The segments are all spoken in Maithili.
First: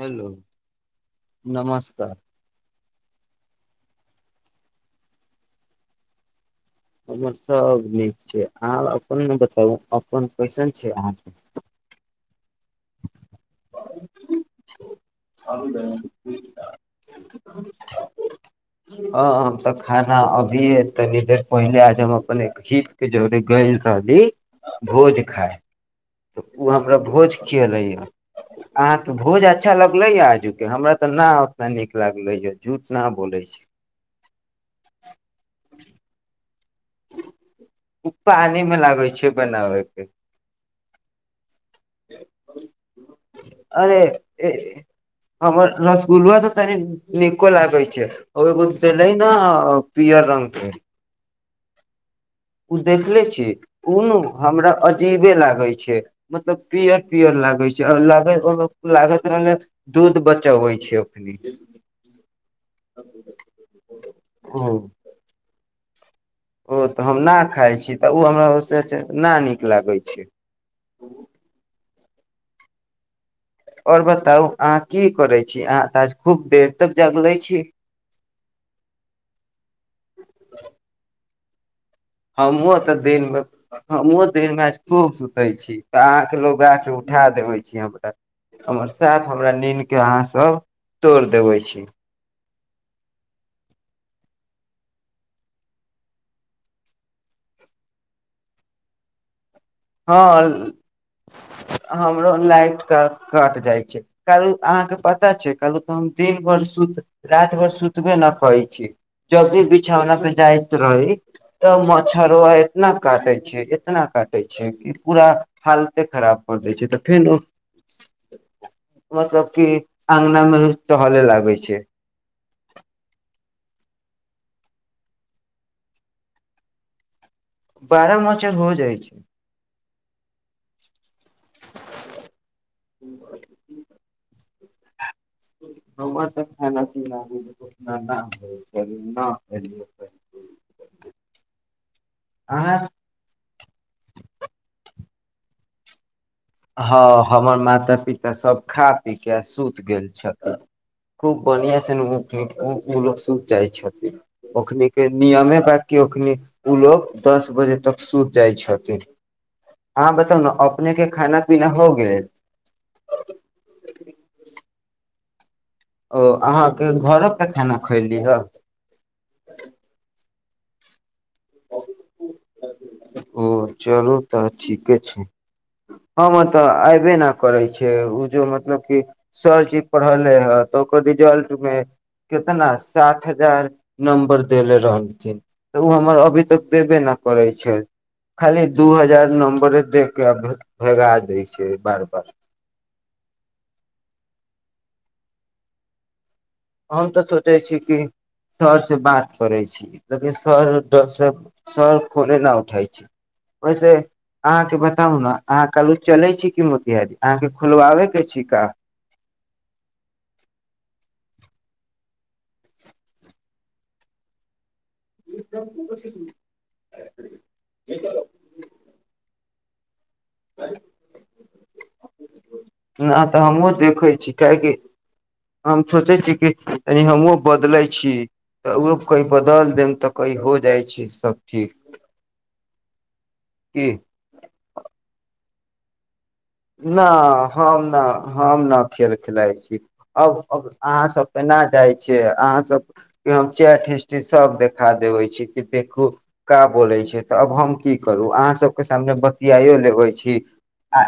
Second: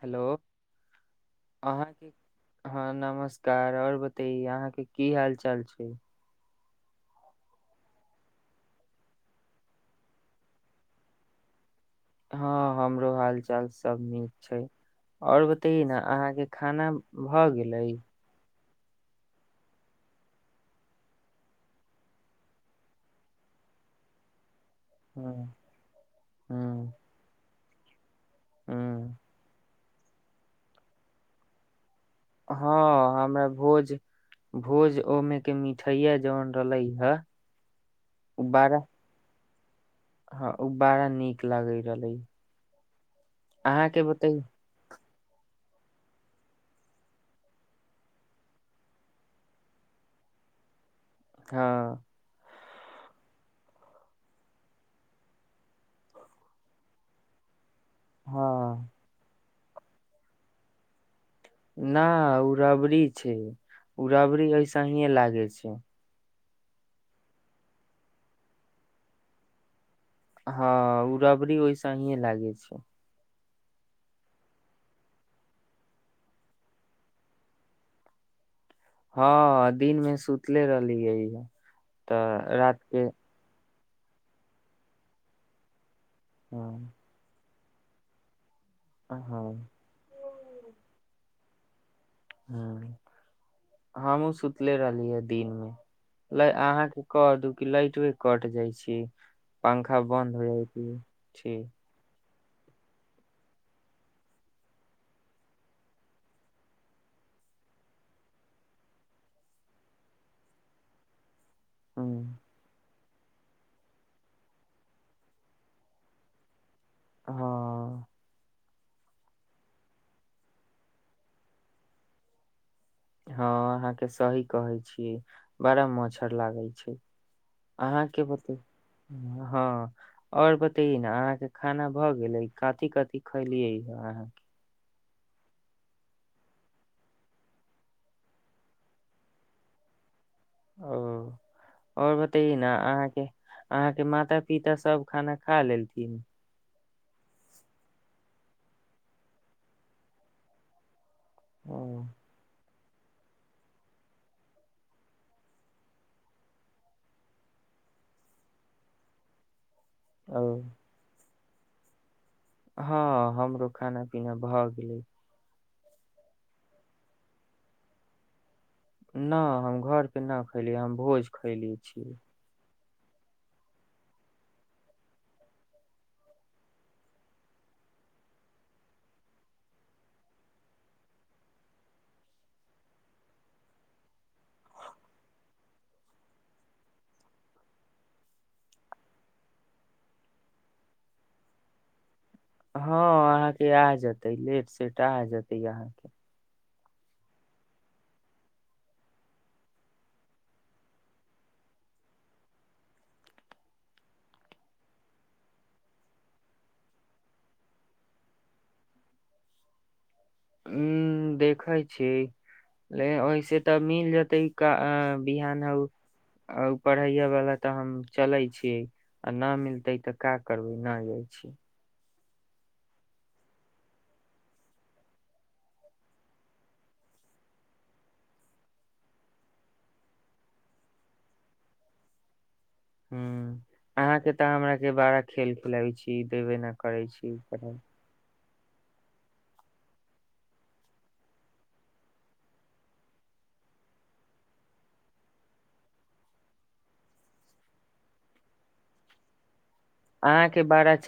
हेलो अहाँके नमस्कार हँ नमस्कार आओर बतैयौ अहाँके की हाल चाल छै हमर सब निक छै अहाँ अपन ना बताबु कैसन छीये अहा सब हँ हमरो हाल चल सब नीक छै और बतैयौ न अहाँ के खाना भ गेले ह तऽ खाना अभीए तनी देर पहिले आज हम अपन हित के जोड़े गइल रहली भोज खाय हँ तऽ ओ हँ हमरा भोज [unintelligible] अहाँ त हँ भो जात अच्छा लगलै ह आजू के हमरा त ना उतना निक लागलै ह झूठ न हँ बोलै हमरा छै भोज भोज ओहिमे के मिठाइया जन [unintelligible] बनाबै हँ ओ बड़ा नीक लागै अरे अहाँके बताय ए हमर रसगुल्लाा तऽ तनि नीको लागै छै ओ एगो देले ने पियर रंग के हँ ओ देखले छी ओ नू हमरा अजीबे लागे छै मतलब पियर पियर लागे छै लगाय ओ हँ मे लागैत रहलय दूध बचबै छै अखनी न ओ रबड़ी छै ओ रबड़ी ओ ऐसहीेए लागे छै ओ तऽ हम न खााय छी तऽ ओ हमरा ओ न नीक लागैत हँ ओ रबरी ओयस हीे लागय छै [inaudible] आओर बताउ अहाँ की करै छी अहाँ ताज खूब देर तक जागलै छी हँ दिनमे सुतले रहली है इह हम व तऽ दिनमे हम दिनमे खूब सुतै छी तऽ अहा के लोग हँ के उठा देबे धिया पुता के हमर साफ हमरा नीन के अहाँ सब तोड़ दे देबै छी ह हमहुँ सुतले रहली ह दिन मे ल अहाँके कह दू कि लाइटे कट जाइ छी पंखा बन्द हो हँ जाइ ठीक हमरो लाइट क कट जाइ छै। कहल अहाँके पता छै। कहलू तऽ हम दिन भर सुत राति भर सुतबे नहि करै छी। जब भी बिछौना पर जाइत रही, तऽ हँ मचछरोाय ने, काटे छै इतना काटे छै। पूरा हालते खराब कर दै छै। तऽ फेर हँ मतलब की अगना मेी टहले लागै छै। ह अहाँ के सही कहे छीियै बड़ा मच्छर लागे छै। बारह अहाँके बते मच्छर हो जाइ छै हँ आओर बतना खाना भऽ गेलै कथी कथी खैलियै अहाँके। हम त ख पी लाग हो छै। ओ आओर बतै ने अहाँ अहाँके अहाँके माता पिता सब, खाना खा लेल ती। हँ हमर माता पिता सब खा पी क सुति गेल छथिन। खूब बढ़ियाआँ ने ब, ओ ओ लोग सूत जाइ छथिन ओखने नियमे बि ओखनी ओ लोग दस बजे तक सूत जाइ छथिन। हँ बताउ ने अपने के खाना, ना हो गेल हँ हमरो खाना पीना भऽ गेलै। ओ अहाँके घरो पर खाना खयली ह। नहि हम घर। केना खलियै हम भोज खैले छियै ओ चलू तऽ ठीके छै। हमर तऽ अयबे नहि करै छै। ओ जेो मतलब कि सरजी पढ़लै हे। तऽ ओकर रिजल्टमे कितना सात हजार नम्बर देले रहलथिन तऽ ओ हमर अभी तक देबे नहि करैत छै। खाली दू हजार नम्बरे दे क भगा दै छै बार बार। हँ अहाँके आ जेतै लेट सेट आ जेतै अहाँके। हम तऽ सोचै छी। कि सरसँ बात करै छी। लेकिन सरसँ सर खोले नहि उठै छी ओहिसे अहाँके बताउ ने अहाँ कहलू चलै छी। कि मोतिहारारी अहाँके खोलवाबैके छी का। ह देखे छी ओऐसे तऽ मिल जेतै क। बिहान ह पढ़ै वालला तऽ हम चले छी। न िलतै तऽ [unintelligible] का करबै नहि जाय छी। नहि तऽ हमहूँ देखै छी। काहेकि हम सोचै छीिय कि य हमहूँ बदलै छी। तऽ ओहो कह बदलि देब तऽ कहइ हो जाइ छै सभ ठीक। ह की अहाँके तऽ हमरा बारा खेल प लइ छै। ईी देबे नहि करै ना छी कर। हम ना हम ने खेल खेलााय छी। अब अहा सब तऽना जाइ छी। अहाँ सब के हम चैट सब देखा देबे छी। कि देखू का बोले छै। त अब हम की करु अहाँ सब के सामने बतियाो। होइ छी आ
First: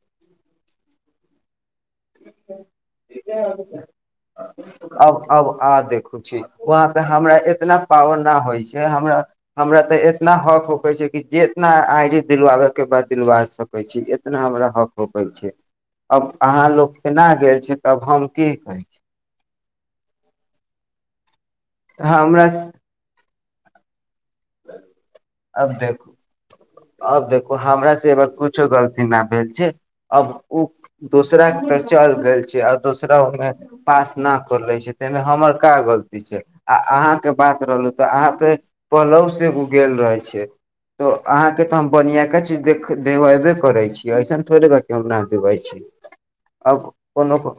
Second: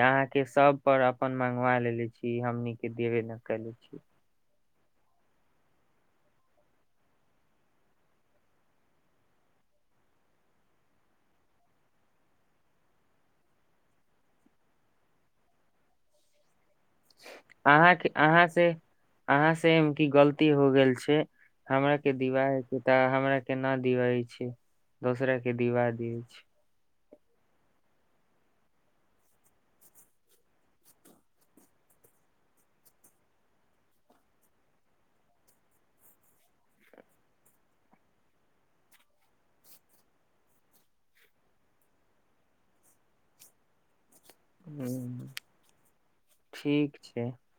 आहाँ के सब पर [unintelligible] पाइ लेने छी हमनी के देबे ले कहय छी अब अब आ देखू छी वहाँ पे हमरा इतना पावना होइ छै हमरा हमरा त एतना हक होक छै कि जितना आई डी दिलवाबे के बाद दिलवा सकै छी इतना हमरा हक होक छै अब अहाँ लोक केना गेल छी तब हम की कहै छी सेम की गलती हो गेल छै हमरा के दिवाह छै त हमरा केना दिवइ अब देखू छै अब देखू हमरा से कुछो गलती न भेल छै अब ओ दोसरा के तर चल गेल छै आ दोसरा ओमे पास न कर ले छै ताहिमे हमर क गलती छै आ अहा के बात रहलो त अहाँ पे पहलहू गो गेल रहै छी त अहां के त हम बनियाका के चीज देख देबैबे करे छी अइसन थोर ब क हम ह नत बै छी आ ठीक छै कोनो को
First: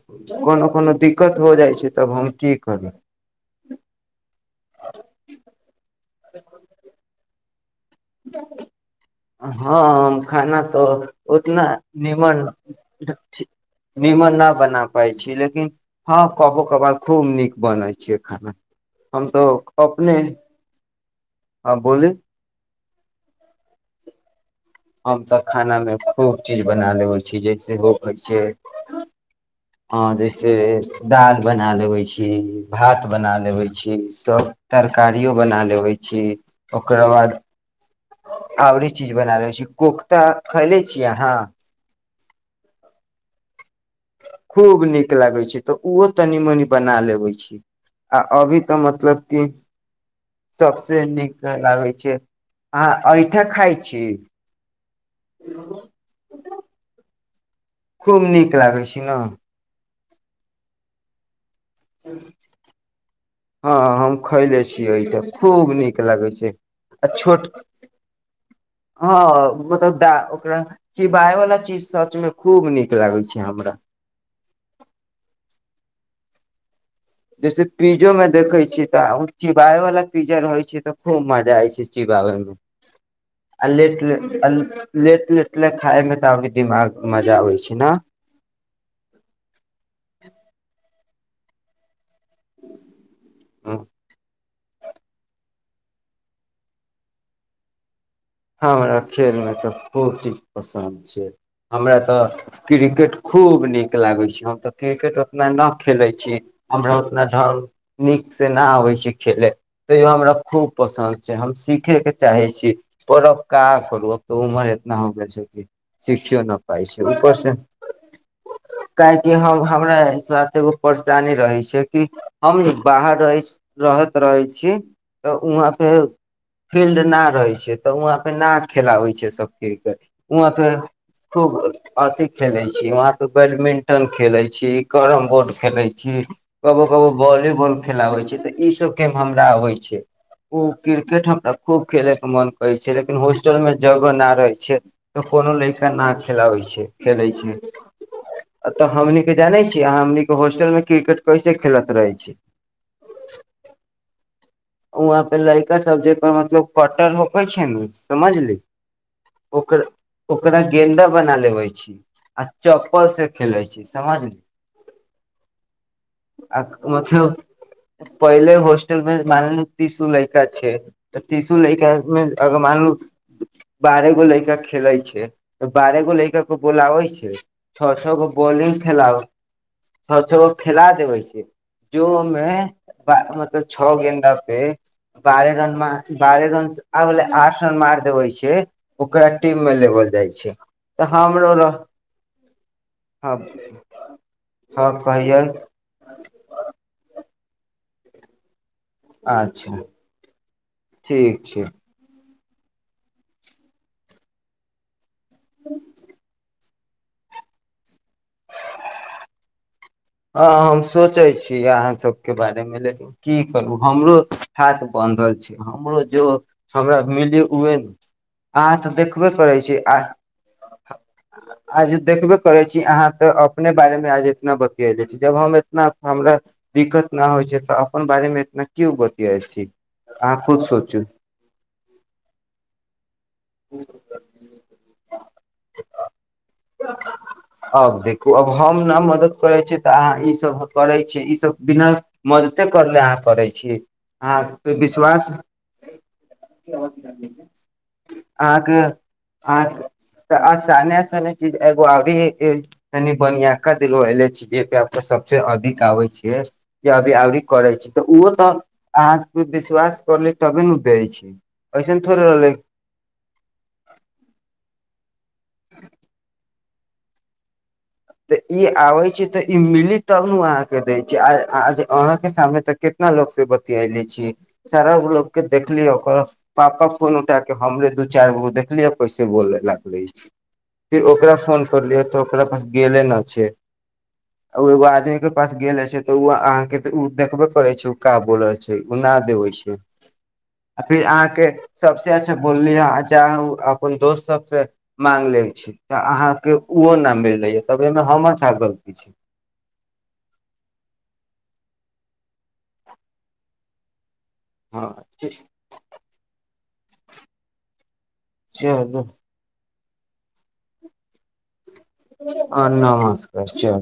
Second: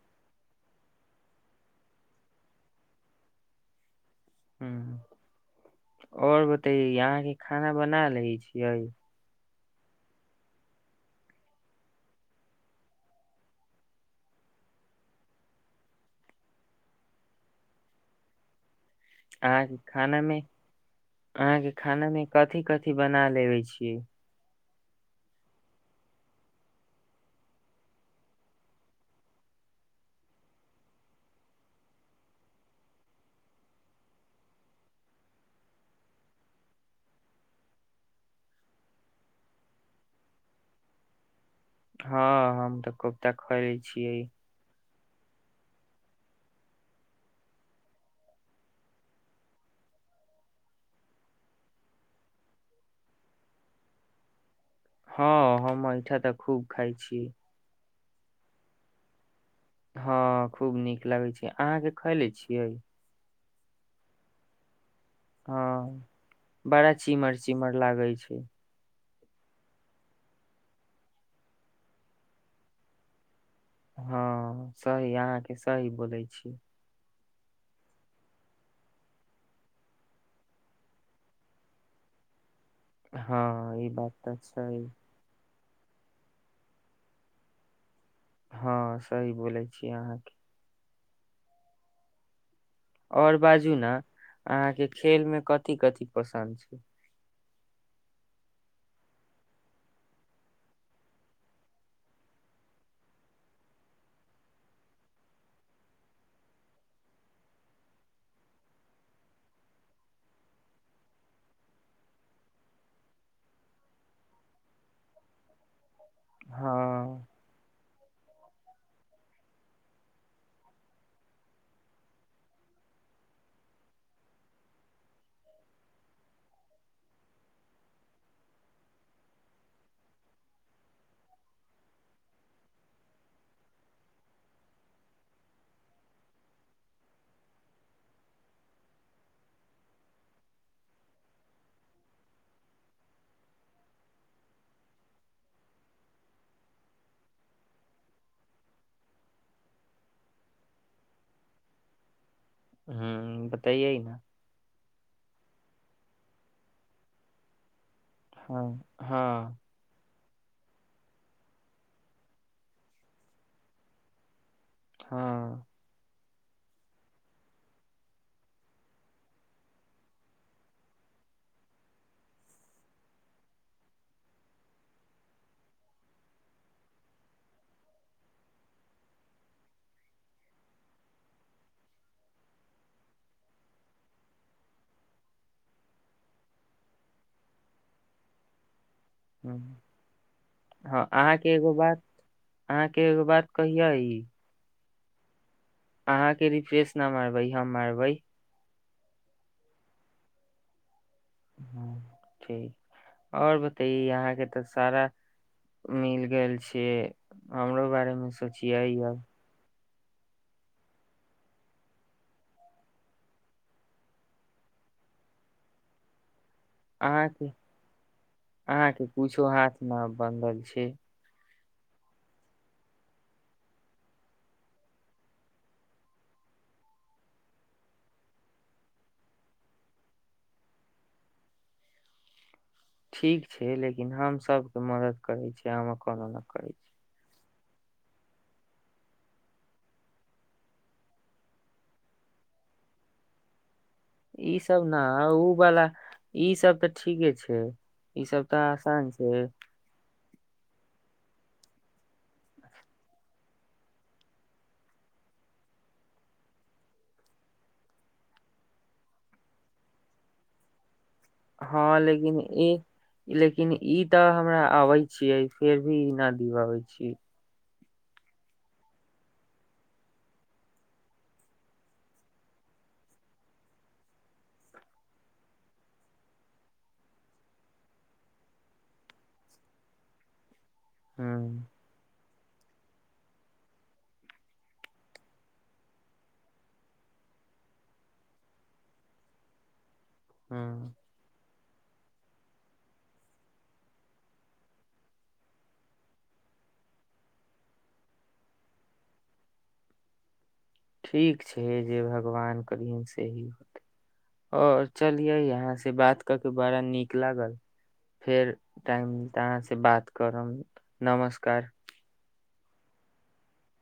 कोनो कोनो दिक्कत हो जाइ छै तब हम की करू ह्म और बताइए यहाँ [unintelligible] खाना बना लै छियै हँ हम खाना त उतना नीमन थी नीमन नहि बना पाइ छी लेकिन हँ कबो कबार खूब नीक बनै छैै खाना हम तऽ अहाँके अपने खाना मे अहाँके बोली खाना मे कथि कथि अी बना लेबे छियै हमसब खानामे खूब चीज बना लेबै छी जैसे हो कहै छै हँ जैसे दालि बना लेबै छी भात बना लेबै छी सभ तरकारियओ बना लेबै छी ओकरा बाद आउरी चीज बना ले छी कोफ्ता खैले छी अहाँ ह हम त कोफ्ता ख खूब नी नीक लागै छै त उहो तनी मनी बना लेबै छी आ अभी त मतलब कि सबसे नीक लागै छै अहाँ एइठा खाइ छी ह हम एइठा त खूब खाइ छी खूब नीक लागै छी न हँ खूब नीक लागै छी हँ हम खयले छियै त खूब नीक हँ लागै छै बड़ा आ चिमर छोट चिमर लागे छै ह मतलब द ओकरा चिबाय वाला चीज सच में खूब निक लागे छै हमरा हँ सही अहाँ के सही बोलै छी जैसे पिजो में देखै छियै त चिबाबे वालला पिजा रहै छ त खूब मजा आइ छै चिबाबै मे हँ आ ई लेट बात ले तऽ आल सही लेट ले ले खायमे त अबे दिमाग मजा आबै छै न हँ सही बोलै छी अहाँके ओर बाजू ने अहाँ के खेल में कथि कथि पसन्द छै हमरा खेलमे तऽ खूब चीज पसन्द छै हमरा तऽ क्रिकेट खूब नीक लागै छै हम तऽ क्रिकेट उतना नहि खेलै छी हमरा उतना ढङ्ग नीकसँ नहि आबै छै खेलय तैयो हमरा खूब पसन्द छै हम सीखयके चाहै छी पब काह करूब तऽ उमर एतना हो गेल छै कि सिखियो नहि पाइ छै हँ उपर से काहेकि हम हमरा साथ एगो परेशानी रहै छै कि हम बाहर रह रहैत रहै छी तऽ वहाँ पे फिल्ड नहि रहै छै तऽ वहाँपर ना खेलाबै छै सब क्रिकेट वहाँपे खूब अथी खेलै छी वहाँपर बैडमिंटन खेलै छी कैरम बोर्ड खेलै छी कबो कबो वॉलीबॉल खेलाबैत छी तऽ ईसब गेम हमरा आबइ छै ओ क्रिकेट हमरा खूब खेलैके मोन कहै छै लेकिन हॉस्टल मे जगह नहि रहै छै तऽ कोनो लड़का नहि खेलाबै छै खेलै छै तऽ हमनी के जानै छियै हमनी हॉस्टल मे क्रिकेट कैसे खेलैत रहै छै हुँ बताइए हुंआ पर लइका सब्जे पर मतलब पटन रोकै छै ने समझली हँ हँ ओकर ओकरा गेन्दा बना लेबै छी आ चप्पल से खेलैत छी समझली हँ आ मतलब पहिले होस्टल मे मान तीसो लड़का छै त तीसो लैका मे अगर मानलू बारह गो लैका खेले छै त बारह गो लैका के बोलाबे छै छ छ गो बॉलिंग फला छओ छ गो खेला देबे छै जो मे मतलब छओ गेन्द तबे बारह रन बारह रन आब गेले आठ रन मार देबै छै ओकरा टीममे लेबल जाइ छै हँ तऽ हमरो अहाँके एगो रह बात अहाँके एगो हँ बात कहियै हँ कहियै अहाँके रिफ्रेश नाम आब इ हम मारबै आच्छा ठीक छै हँ। आओर बताइए यहाँके तऽ सारा मिल गेल छी ये हमरो बारेमे सोचियै यब हँ हम सोचै छी अहाँसभके बारेमे लेकिन की करू हमरो हाथ बानधल छै हमरो जो हमरा मिली अहाँके उए अहाँ तऽ अहाँके देखबे कुछो करै हाथ छी आ न बन्धल छै आज देखबे करै छी अहाँ तऽ अपने बारे मे आज इतना बता गेल छी जब हम इतना हमरा दिक्कत नहि होइ छै तऽ अपन बारेमे इतना क्यो बतियाइ छी अहाँ खुद सोचू ठीक छै लेकिन हमसभके मदद करैत छी हम कोनो नहि करैत छी अब देखू अब हम नहि मदद करै छीयै तऽ अहाँ ईसभ करै छीयै ईसभ बिना मदते कर ले अहाँ करै छी अहाँ इ पे सब ना विश्वास उ वाला इ सब तऽ ठीके छै ईसभ अहांके अहां तऽ आसाने एसे चीज एगो आबहे तनी बनियाक द एले छै सबस अधिक आबे छ जे अभी आरी करे छी त उ तऽ अह विश्वास करले तबे ने दे छै हँ ऐसन थोड़े लेकिन रहलै ई लेकिन ई तऽ हमरा अबइ छिय फेर भी न पीवाबै छी तऽ ई आबै छै तऽ ई मिली तब ने ओ अहाँके दै छै आ अहाँके सामने तऽ कितना लोको से बतियले छी सारा लोकके देखलिय ओकर पापा फोन उठ के हमरे दू चारि गो देखलियै पैसे बोले लागले फिर ओकरा फोन हूँ करलिय त ओकरा पास गेले नहि छै ओ एगो आदमीके पास गेले छै तऽ ओ अहाँके तऽ ओ देखबे करै छै ओ का बोलल छै ओ नहि देबै छै आ हूँ फिर अहाँके सबसे अच्छा बोलली है च अपन दोस्त सब से मांग ले छी तऽ अहाँ के ओहो नाम मिलले य तब एहिमे हमर क गलती छै ठीक छै जे भगवान करियन सेही आओर हँ चलिये यहाँ से बात क के बड़ा नीक लागल फेर चलू टाइम मिलत अहाँ से बात करम नमस्कार ह नमस्कार चल